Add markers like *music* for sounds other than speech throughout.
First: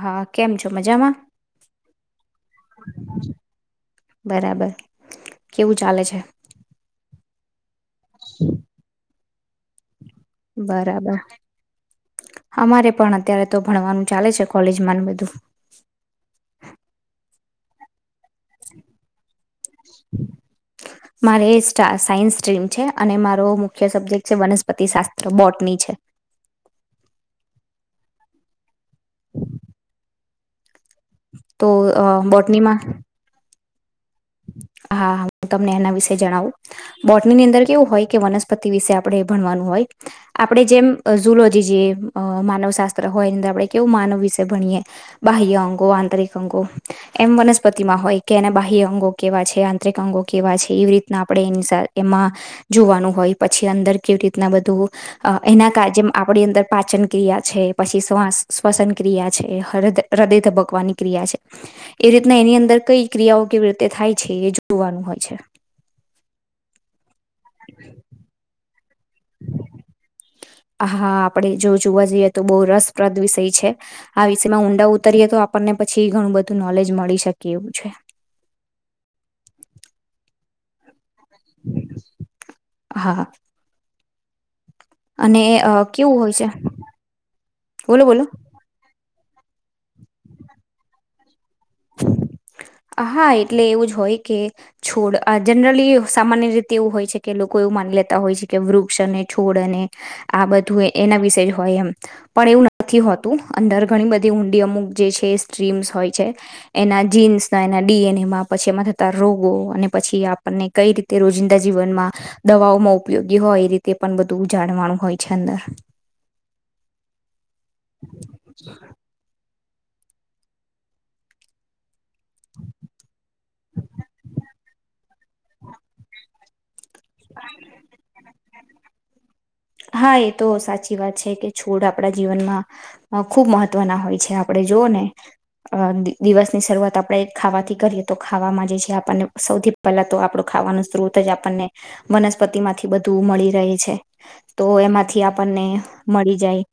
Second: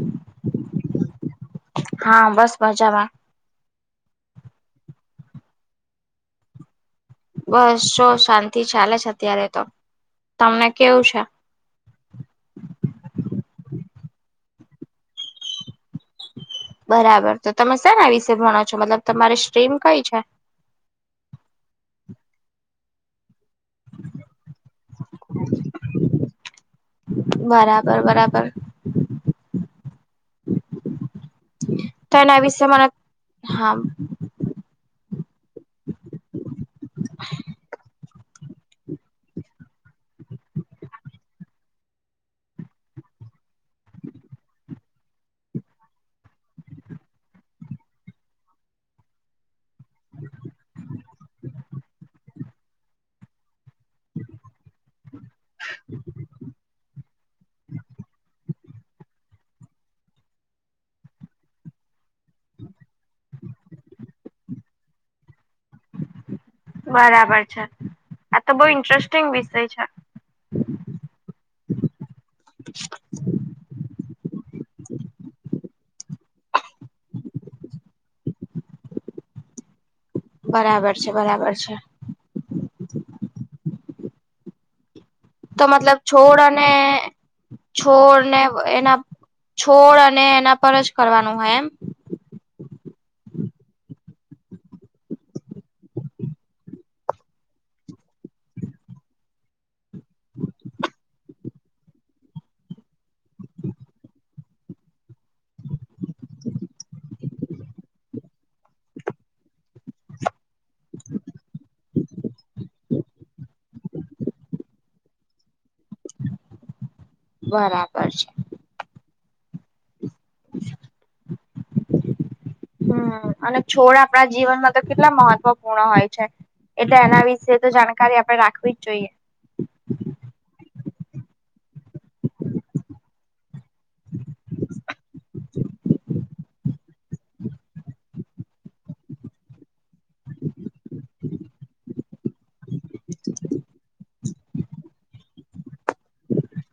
હા કેમ છો? મજામાં. હા બસ મજામાં. બરાબર કેવું ચાલે છે? બસ શાંતિ ચાલે છે અત્યારે તો. તમને કેવું બરાબર છે? અમારે પણ અત્યારે તો ભણવાનું ચાલે છે કોલેજમાં ન બધું. બરાબર તો તમે શેના વિશે ભણો છો મતલબ તમારી સ્ટ્રીમ કઈ છે? મારે એ સ્ટા સાયન્સ સ્ટ્રીમ છે અને મારો મુખ્ય સબ્જેક્ટ છે વનસ્પતિ શાસ્ત્ર બોટની છે. બરાબર બરાબર. અ તો એના વિશે બોટનીમાં મને હામ. હા હું તમને એના વિશે જણાવું *unintelligible* અંદર કેવું હોય કે વનસ્પતિ વિશે આપણે એ ભણવાનું હોય આપણે જેમ ઝુલોજી જે માનવ શાસ્ત્ર હોય એની અંદર આપણે કેવું માનવ વિશે ભણીએ બાહ્ય અંગો આંતરિક અંગો એમ વનસ્પતિમાં હોય કે એને બાહ્ય અંગો કેવા છે આંતરિક અંગો કેવા છે એવી રીત ના આપેડે એમાં જોવાનું હોય પછી અંદર કેવી રીતના બધું અ એના *unintelligible* આપણી અંદર પાચન ક્રિયા છે પછી શ્વાસ શ્વસન ક્રિયા છે હ્રદય ધબકવાની ક્રિયા છે. એ રીતના એની અંદર કઈ ક્રિયાઓ કેવી રીતે થાય છે એ જોવાનું હોય છે. બરાબર છે આ તો બઉ ઇન્ટરેસ્ટિંગ વિષય છે. હા આપડે જો જોવા જઈએ તો બહુ રસપ્રદ વિષય છે. આ વિષયમાં ઊંડા ઉતરીએ તો આપણને પછી ઘણું બધું નોલેજ મળી શકે એવું છે. બરાબર છે બરાબર છે. હા અને તો અ મતલબ કેવું હોય છોડ છે અને બોલો બોલો છોડને એના છોડ અને એના પર જ કરવાનું હોય એમ હા એટલે એવું જ હોય કે છોડ આ જનરલી સામાન્ય રીતે એવું હોય છે કે લોકો એવું માની લેતા હોય છે કે વૃક્ષ અને છોડ અને આ બધું એના વિશે જ હોય એમ પણ એવું નથી હોતું અંદર ઘણી બધી ઊંડી અમુક જે છે સ્ટ્રીમ્સ હોય છે. એના જીન્સના એના ડીએનેએમાં પછી એમાં થતા રોગો અને પછી આપણને કઈ રીતે રોજિંદા જીવનમાં દવાઓમાં ઉપયોગી હોય એ રીતે પણ બધું જાણવાનું હોય છે અંદર બરાબર છે. *inaudible* હમ્મ અને છોડ આપણા જીવનમાં તો કેટલા મહત્વપૂર્ણ હોય છે. એટલે એના વિશે તો જાણકારી આપડે રાખવી જ જોઈએ હા એતો સાચી વાત છે કે છોડ આપણા જીવનમાં ખૂબ મહ ત્વના હોય છે આપડે જોવો ને અ દિવસની શરૂઆત આપણે ખાવાથી કરીએ તો ખાવામાં જે *unintelligible* આપણને સૌથી પેલા તો આપડું ખાવાનો સ્ત્રોત જ આપણને વનસ્પતિ માંથી બધું મળી રહે છે. તો એમાંથી આપણને મળી જાય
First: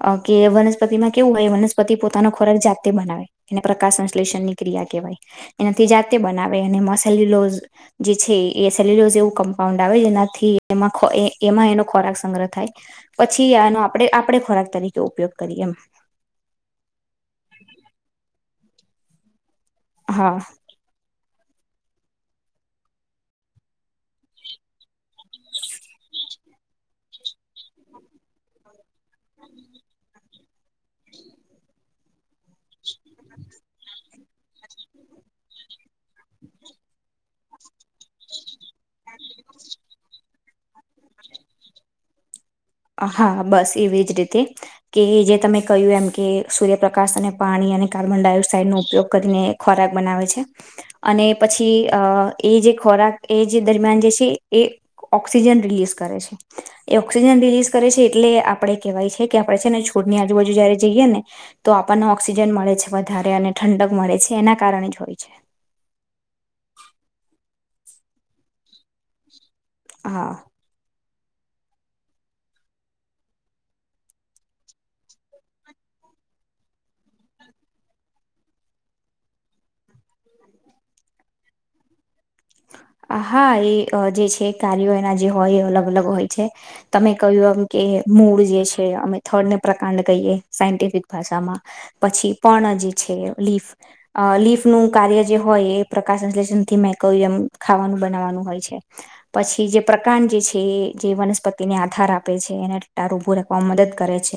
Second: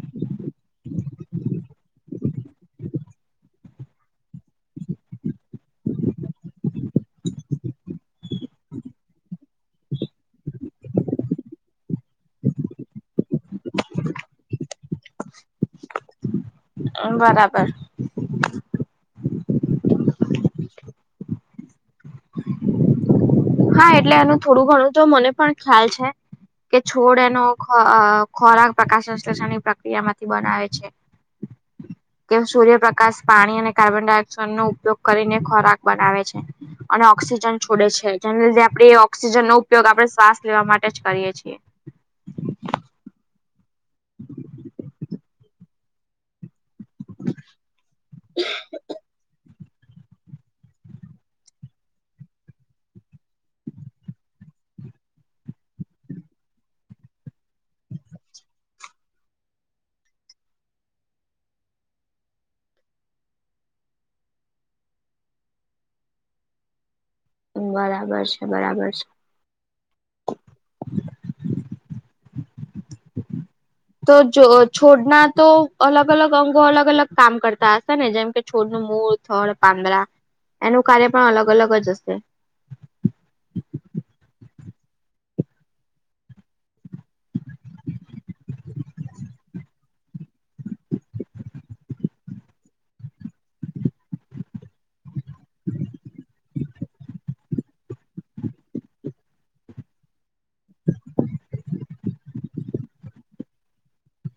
અ કે વનસ્પતિમાં કેવું હોય વનસ્પતિ પોતાનો ખોરાક જાતે બનાવે ને પ્રકાશ સંશ્લેષણની ક્રિયા કેવાય એનાથી જાતે બનાવે અને મોસેલ્યુલોઝ જે છે એ સેલ્યુલોઝ એવું કમ્પાઉન્ડ આવે જેનાથી એમાં એમાં એનો ખોરાક સંગ્રહ થાય પછી આનો આપણે આપણે ખોરાક તરીકે ઉપયોગ કરીએ એમ બરાબર હા હા એટલે એનું થોડું ઘણું તો મને પણ ખ્યાલ છે. કે છોડ એનો ખોરાક પ્રકાશ સંશ્લેષણની પ્રક્રિયામાંથી બનાવે છે. *inaudible* તે સૂર્યપ્રકાશ પાણી અને કાર્બન ડાયોક્સાઇડનો ઉપયોગ કરીને ખોરાક બનાવે છે અને ઓક્સિજન છોડે છે. જેને લીધે આપણેે ઓક્સિજનનો ઉપયોગ આપડે શ્વાસ લેવા માટે જ કરીએ છીએ હા બસ એવી જ રીતે કે જે તમે કહ્યું એમ કે સૂર્યપ્રકાશ અને પાણી અને કાર્બન ડાયોક્સાઇડ નો ઉપયોગ કરીને ખોરાક બનાવે છે. અને પછી અ એ જે ખોરાક એ જે દરમિયાન જે છે એ ઓક્સિજન રિલીઝ કરે છે એ ઓક્સિજન રિલીઝ કરે છે એટલે આપડે કેહેવાય છે કે આપડે છેને છોડની આજુબાજુ જયારે જઈએને તો આપણને ઓક્સિજન મળે છે વધારે અને ઠંડક મળે છે એના કારણે જ હોય છે. બરાબર છે બરાબર છે. હા. તો જોઓ છોડના તો અલગ અલગ અંગો અલગ અલગ કામ કરતા હશેને જેમકે છોડનું મૂળ થળ પાંદડા એનું કાર્ય પણ અલગ અલગ જ હશે. હા એઅ જે છે કાર્યો એના જે હોય એ અલગ અલગ હોય છે. તમે કહ્યું એમ કે મૂળ જે છે અમે થર્ડને પ્રકાંડ કહીએ સાયન્ટિફિક ભાષામાં. પછી પણ અજી છે લીફ અ લીફ નું કાર્ય જે હોય એ પ્રકાશ સંશ્લેષણ થી મે કઈ એમ ખાવાનું બનાવાનું હોય છે. પછી જે પ્રકાંડ જે છે એ જે વનસ્પતિને આધાર આપે છે એને ટટાર ઊભું રાખવામાં મદદ કરે છે.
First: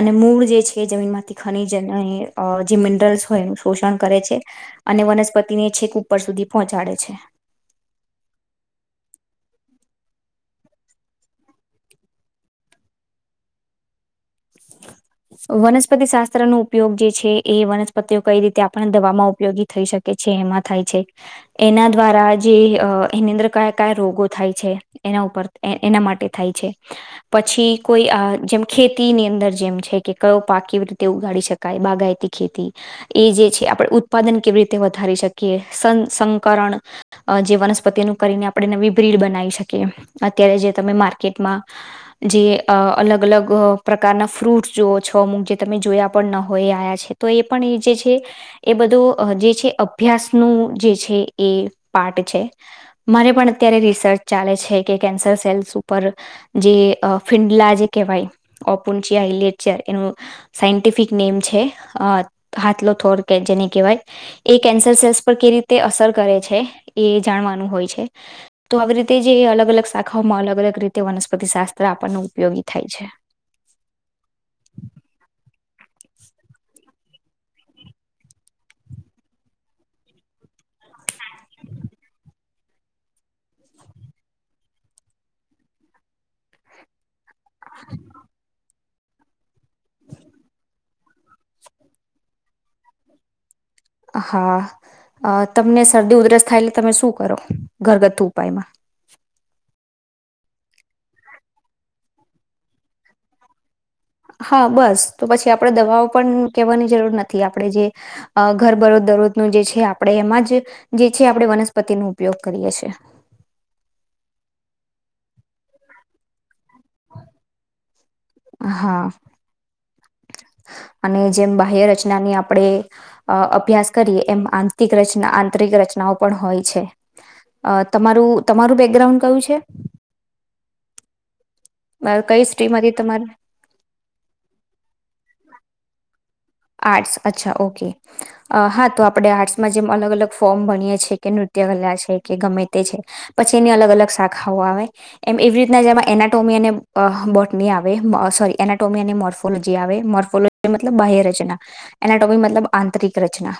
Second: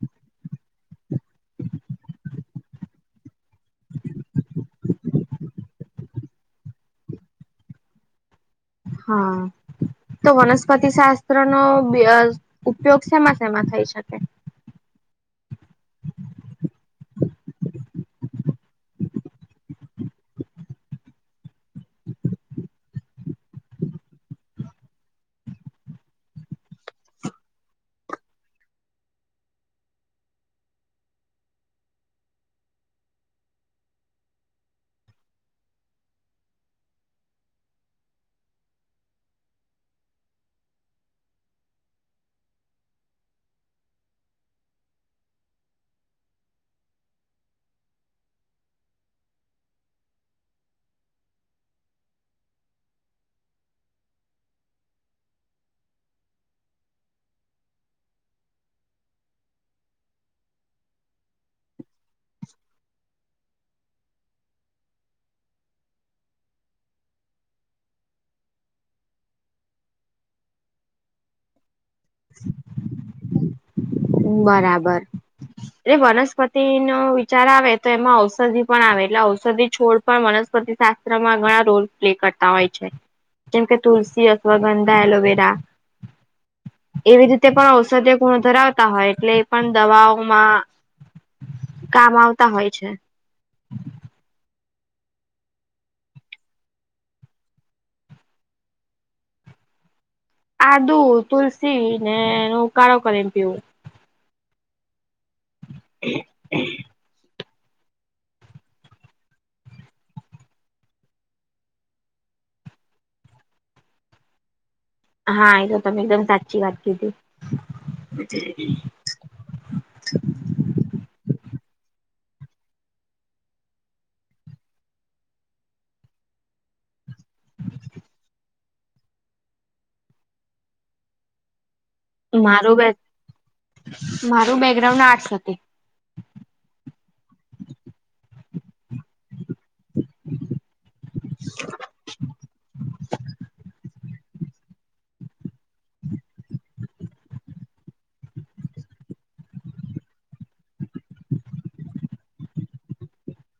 અને મૂળ જે છે જમીન માંથી ખનીજ અને અ જે મિનરલ્સ હોય શોષણ કરે છે. અને વનસ્પતિને છેક ઉપર સુધી પહોંચાડે છે. હા. તો વનસ્પતિ શાસ્ત્ર નો બેઅ ઉપયોગ સેમાં સેમાં થઈ શકે?. હ.. *inaudible* વનસ્પતિ શાસ્ત્ર નો ઉપયોગ જે છે એ વનસ્પતિઓ કઈ રીતે આપણને દવામાં ઉપયોગી થઈ શકે છે એમાં થાય છે. એના દ્વારા જે અ એની અંદર કયા કયા રોગો થાય છે. એના ઉપર એ એના માટે થાય છે પછી કોઈ આ જેમ ખેતીની અં દર જેમ છે કે કયો પાક કેવી રીતે ઉગાડી શકાય બાગાયતી ખેતી એ જે છે આપણે ઉત્પાદન કેવી રીતે વધારી શકીએ સં સંકરણ અ જે વનસ્પતિનું કરીને આપડે નવી બ્રિડ બનાવી શકીએ એમ અત્યારે જે તમે માર્કેટમાં જે અ અલગ અલગ અ પ્રક કારના ફ્રૂટ જોઓ છો અમુક જે તમે જોયા પણ ન હોય એ આયા છે તો એ પણ એ જે છે એ બધો અ જે છે અભ્યાસનું જે છે એ પાર્ટ છે. મારે પણ અત્યારે રિસર્ચ ચાલે છે કે કેન્સર સેલ્સ ઉપર જે અ ફિન્દલા જે કહેવાય ઓપુનચ્યા ઈલેચ્યા એનું સાયન્ટિફિક નેમ છે અ હાથલો થોર કે જેને કહેવાય એ કેન્સર સેલ્સ પર કે રીતે અસર કરે છે એ જાણવાનું હોય છે. તો આવી રીતે જે અલગ અલગ શાખાઓમાં અલગ અલગ રીતે વનસ્પતિ શાસ્ત્ર આપણનો ઉપયોગી થાય છે. બરાબર. એટલે વનસ્પતિનો વિચાર આવે તો એમાં ઔષધિ પણ આવે એટલે ઔષધિ છોડ પણ વનસ્પતિ શાસ્ત્રમાં ઘણા રોલ પ્લે કરતા હોય છે. જેમ કે તુલસી, અશ્વગંધા, એલોવેરા એવી રી તે પણ ઔષધ્ય ગુણ ધરા વતા હોય એટલે એ પણ દવાઓમાં કામ આવતા હોય છે. હા અ તમને શરદી ઉધરસ થાય એટલે તમે શું કરો ઘરગથ્થુ ઉપાયમાં? આદુ, તુલસીને એનો ઉકાળો કરીન પીવું. હા બસ તો પછી આપડે દવાઓ પન કહેવાની જરૂર નથી આપડે જે અ ઘર બરોજ દરોજનું જે છે આપડે એમાં જે જે છે આપડે વનસ્પતિનો ઉપયોગ કરીએ છીએ. હા એ તો તમે એકદમ સાચી વાત કીધી. હા અને જેમ બાહ્ય રચનાની આપણે... અ અભ્યાસ કરીએ એમ આંતરિક રચના આંતરિક રચનાઓ પણ હોય છે. અ તમારું તમારું બેકગ્રાઉન્ડ કયું છે? કઈ મારું સ્ટ્રીમમાંથી બેક તમારે મારુ બેકગ્રાઉન્ડ આર્ટસ હતી. આર્ટ્સ અચ્છા ઓકે અ હા તો આપણે આર્ટસ. માં જેમ અલગ અલગ ફોર્મ ભણીએ છીએ છે કે નૃત્ય કલા છે કે ગમે તે છે. પછી એની અલગ અલગ શાખાઓ આવે. એમ એવી રીતના જેમાં એનાટોમી અને અ બોટની આવે સોરી એનાટોમી અને મોર્ફોલોજી આવે મોર્ફોલો.... મતલબ બાહ્ય રચના. ચના. એનાટોમિ મતલબ આંતરિક રચના.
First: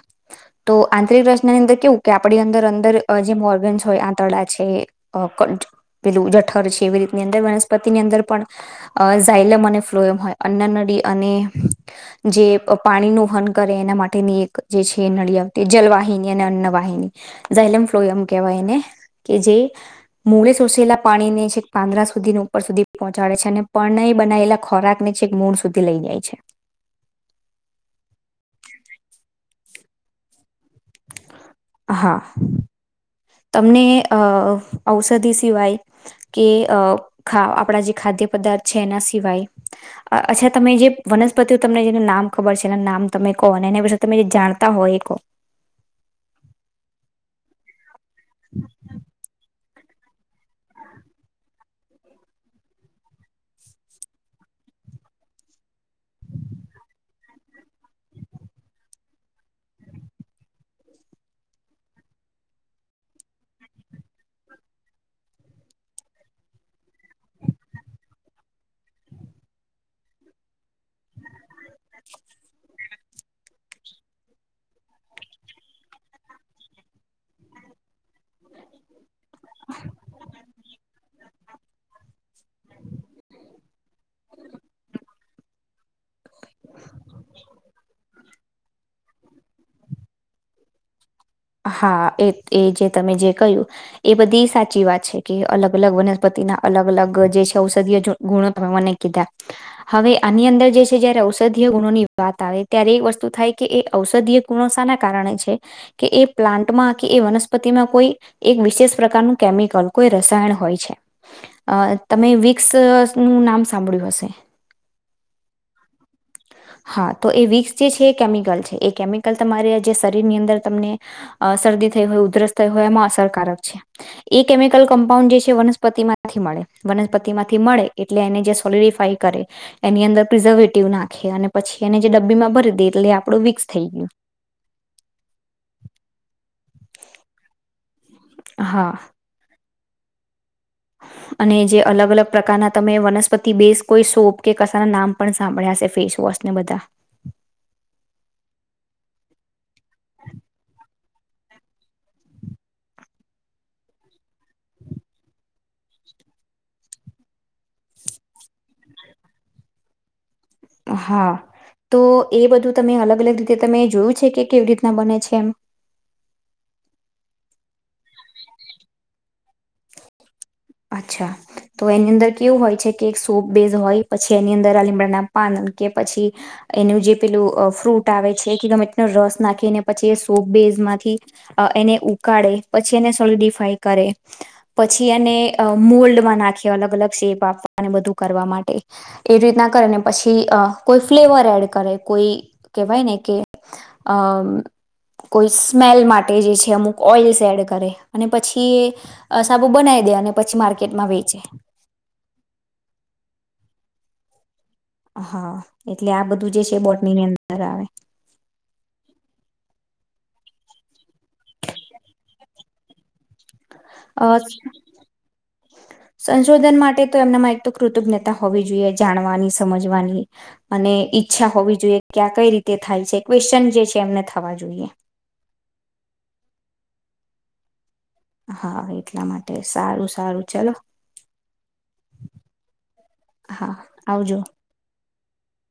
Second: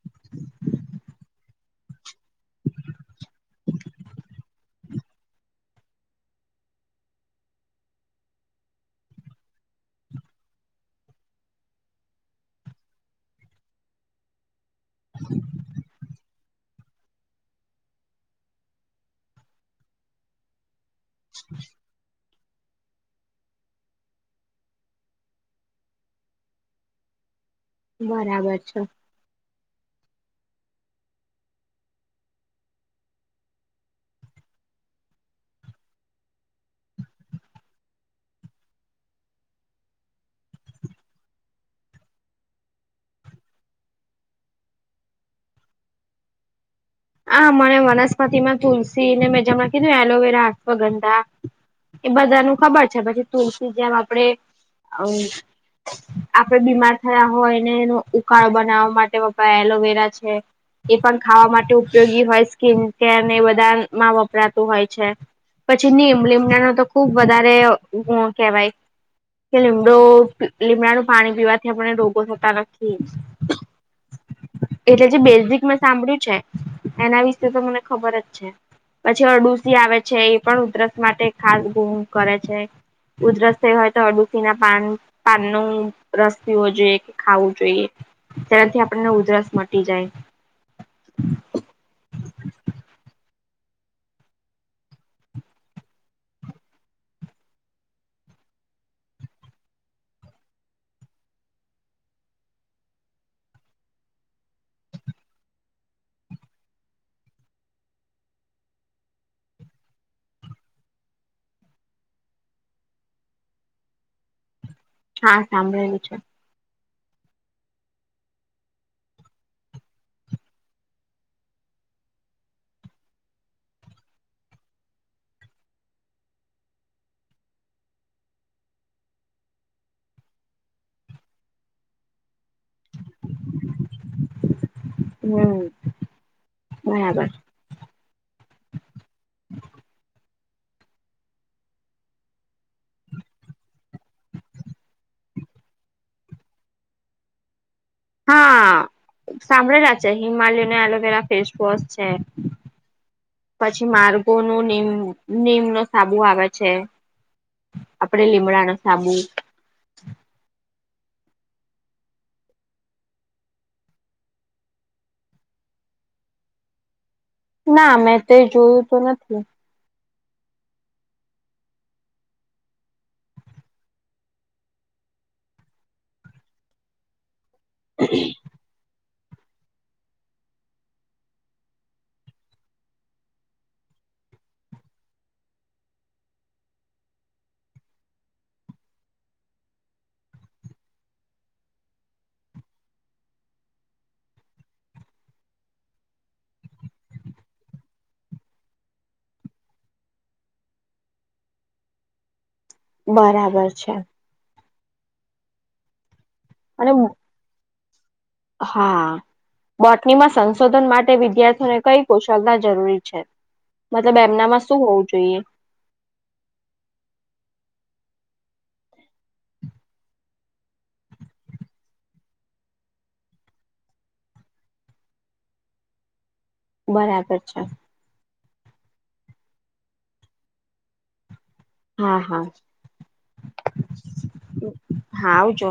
તો આંતરિક રચનાની અંદર કેવું કે આપણી અંદર અંદર જે મોર્ગન્સ હોય આંતરડા છે. અ ક પેલું જઠર છે એવી રીતની અંદર વનસ્પતિની અંદર પણ... અ ઝાયલેમ અને ફ્લોએમ હોય અન્ન નડી અને જે.... પાણીનું વહન કરે એના માટેની એક જે છે નળી આવતી જલવાહિની. એને અન્ન વાહિની ઝૈલમ્ફલોવાય કેવાય કે જે મૂળે શોષેલા... પાણી ને છેક પાંદરા સુધીને ઉપર સુધી... પહોંચાડે છે અને પણનેય બનાયલા ખોરાક ને છેક મૂળ સુધી લઇ જાય છે. બરાબર છે. હા. તમને અ ઔષધિ સિવાય.... કે અ ખા આપણા જે ખાદ્ય પદાર્થ છે એના સિવાય... અચ્છા તમે જે વનસ્પતિઓ તમને જેનું નામ ખબર છે એના નામ તમે કહો ને એના વિશે તમે જાણતા હોય એ કહો. હા મને વનસ્પતિમાં તુલસી ને મેં જે અમણા કીધું ને એલોવેરા, અશ્વગંધા. એ બધા નું ખબર છે. પછી તુલસી જેમ આપડે અમ્મ... આપડે બીમાર થયા હોય ને એનો ઉકાળો બનાવવા માટે વપરાય એલોવેરા છે. એ પણ ખાવા માટે ઉપયોગી હોય સ્કીન કેર ને એ બધામાં વપરાતું હોય છે. પછી નીમ લીમડા નો તો ખુબ વધારે ગુણ કહેવાય. કે લીમડો લીમડાનું પાણી પીવાથી... *unintelligible* રોગોનું કારણ છે એજ એટલે જે બેઝિક મેં સાંભળ્યું છે. એના વિશે તો મને ખબર જ છે. પછી અરડુસી આવે છે, એ પણ ઉધરસ માટે *unintelligible* કરે છે ઉધરસ થઈ હોય તો અરડુસીના પાન... પાનનું રસ પીવો જોઈએ કે ખાવું જોઈએ. તેનાથી આપણને ઉધરસ મટી જાય. હા એ એ જે તમે જે.... કહ્યું. એ બધી સાચી વાત છે કે અલગ અલગ વનસ્પતિ ના અલગ અલગ જે છે ઔષધિય ગુણો તમે મને.... કીધા. હવે આની અંદર જે છે જયારે ઔષધીય ગુણોની વાત આવે ત્યારે એક વસ્તુ થાય કે એ ઔષધીય... ગુણો શાના કારણે છે કે એ પ્લાન્ટમાં કે એ વનસ્પતિમાં કોઈ... એક વિશેષ પ્રકારનું કેમિકલ કોઈ રસાયણ હોય છે. અ તમે વિક્સનું નામ સાંભળ્યું હશે. હા સાંભળ્યું છે. હા તો એ વિક્સ જે છે એ કેમિકલ છે. એ કેમિકલ તમારે જે શરીરની અંદર... તમને અ શરદી થઈ હોય ઉધરસ થઈ હોય એમાં અસરકારક છે. એ કેમિકલ કમ્પાઉન્ડ જે છે વનસ્પતિ માંથી જ મળે વનસ્પતિ માંથી મળે એટલે એને જે *unintelligible* કરે એની અંદર પ્રિઝર્વેટિવ નાખીએ અને પછી એને જે ડબ્બીમાં ભરી દઈએ એટલે આપણું વિક્સ થઈ ગયું. હમ્મ બરાબર હા અને જે અલગ અલગ પ્રકારના તમે વનસ્પતિ બેઝ કોઈ શોપ કે કશા ના નામ પણ સાંભળ્યાશે હશે ફેસવોશ ને બધા હા સાંભળેલા છે હિમાલયાનો એલોવેરા ફેસવોશ છે. પછી માર્ગોનું નીમનું નીમ નો સાબુ આવે છે. આપડે લીમડાનો સાબુ હા તો એ બધું તમે અલગ અલગ રીતે તમે જોયું છે કે કેવી રીતના બને છે એમ ના મેં તે એ જોયું તો નથી. અચ્છા તો એની અંદર કેવું હોય છે કે એક સોપ બેઝ હોય પછી એની અંદર આ લીમડાના પાન કે પછી એનું જે પેલું અ ફ્રૂટ આવે છે કે ગમે તેનો રસ નાખીને પછી એ સોપ બેઝ માંથી અ એને ઉકાળે પછી એને સોલડીફાય કરે પછી એને મોલ્ડમાં નાખી અલગ અલગ શેપ આપવા અને બધું કરવા માટે એવી રીતના કરે ને પછી અ કોઈ ફ્લેવર એડ કરે કોઈ કેહેવાય ને કે અમ કોઈ સ્મેલ માટે જે છે અમુક ઓઈલ્સ એડ કરે અને પછી એ અ સાબુ બનાવી દેવાનું અને પછી માર્કેટમાં વેચે બરાબર છે. હા એટલે આ બધું જે છે અને બોટની ની અંદર આવે હા બોટનીમાં સંશોધન માટે વિદ્યાર્થીઓને કઈ કુશળતા જરૂરી છે મતલબ અ એમનામાં શું હોવું જોઈએ સંશોધન માટે તો એમનામાં એક તો કૃતજ્ઞતા હોવી જોઈએ જાણવાની સમજવાની અને ઈચ્છા હોવી જોઈએ કે આ કઈ રીતે થાય છે ક્વેશ્ચન જે છે એમને થવા જોઈએ બરાબર છે હા એટલા માટે સારું સારું ચલો હા હા હા આવજો હા આવજો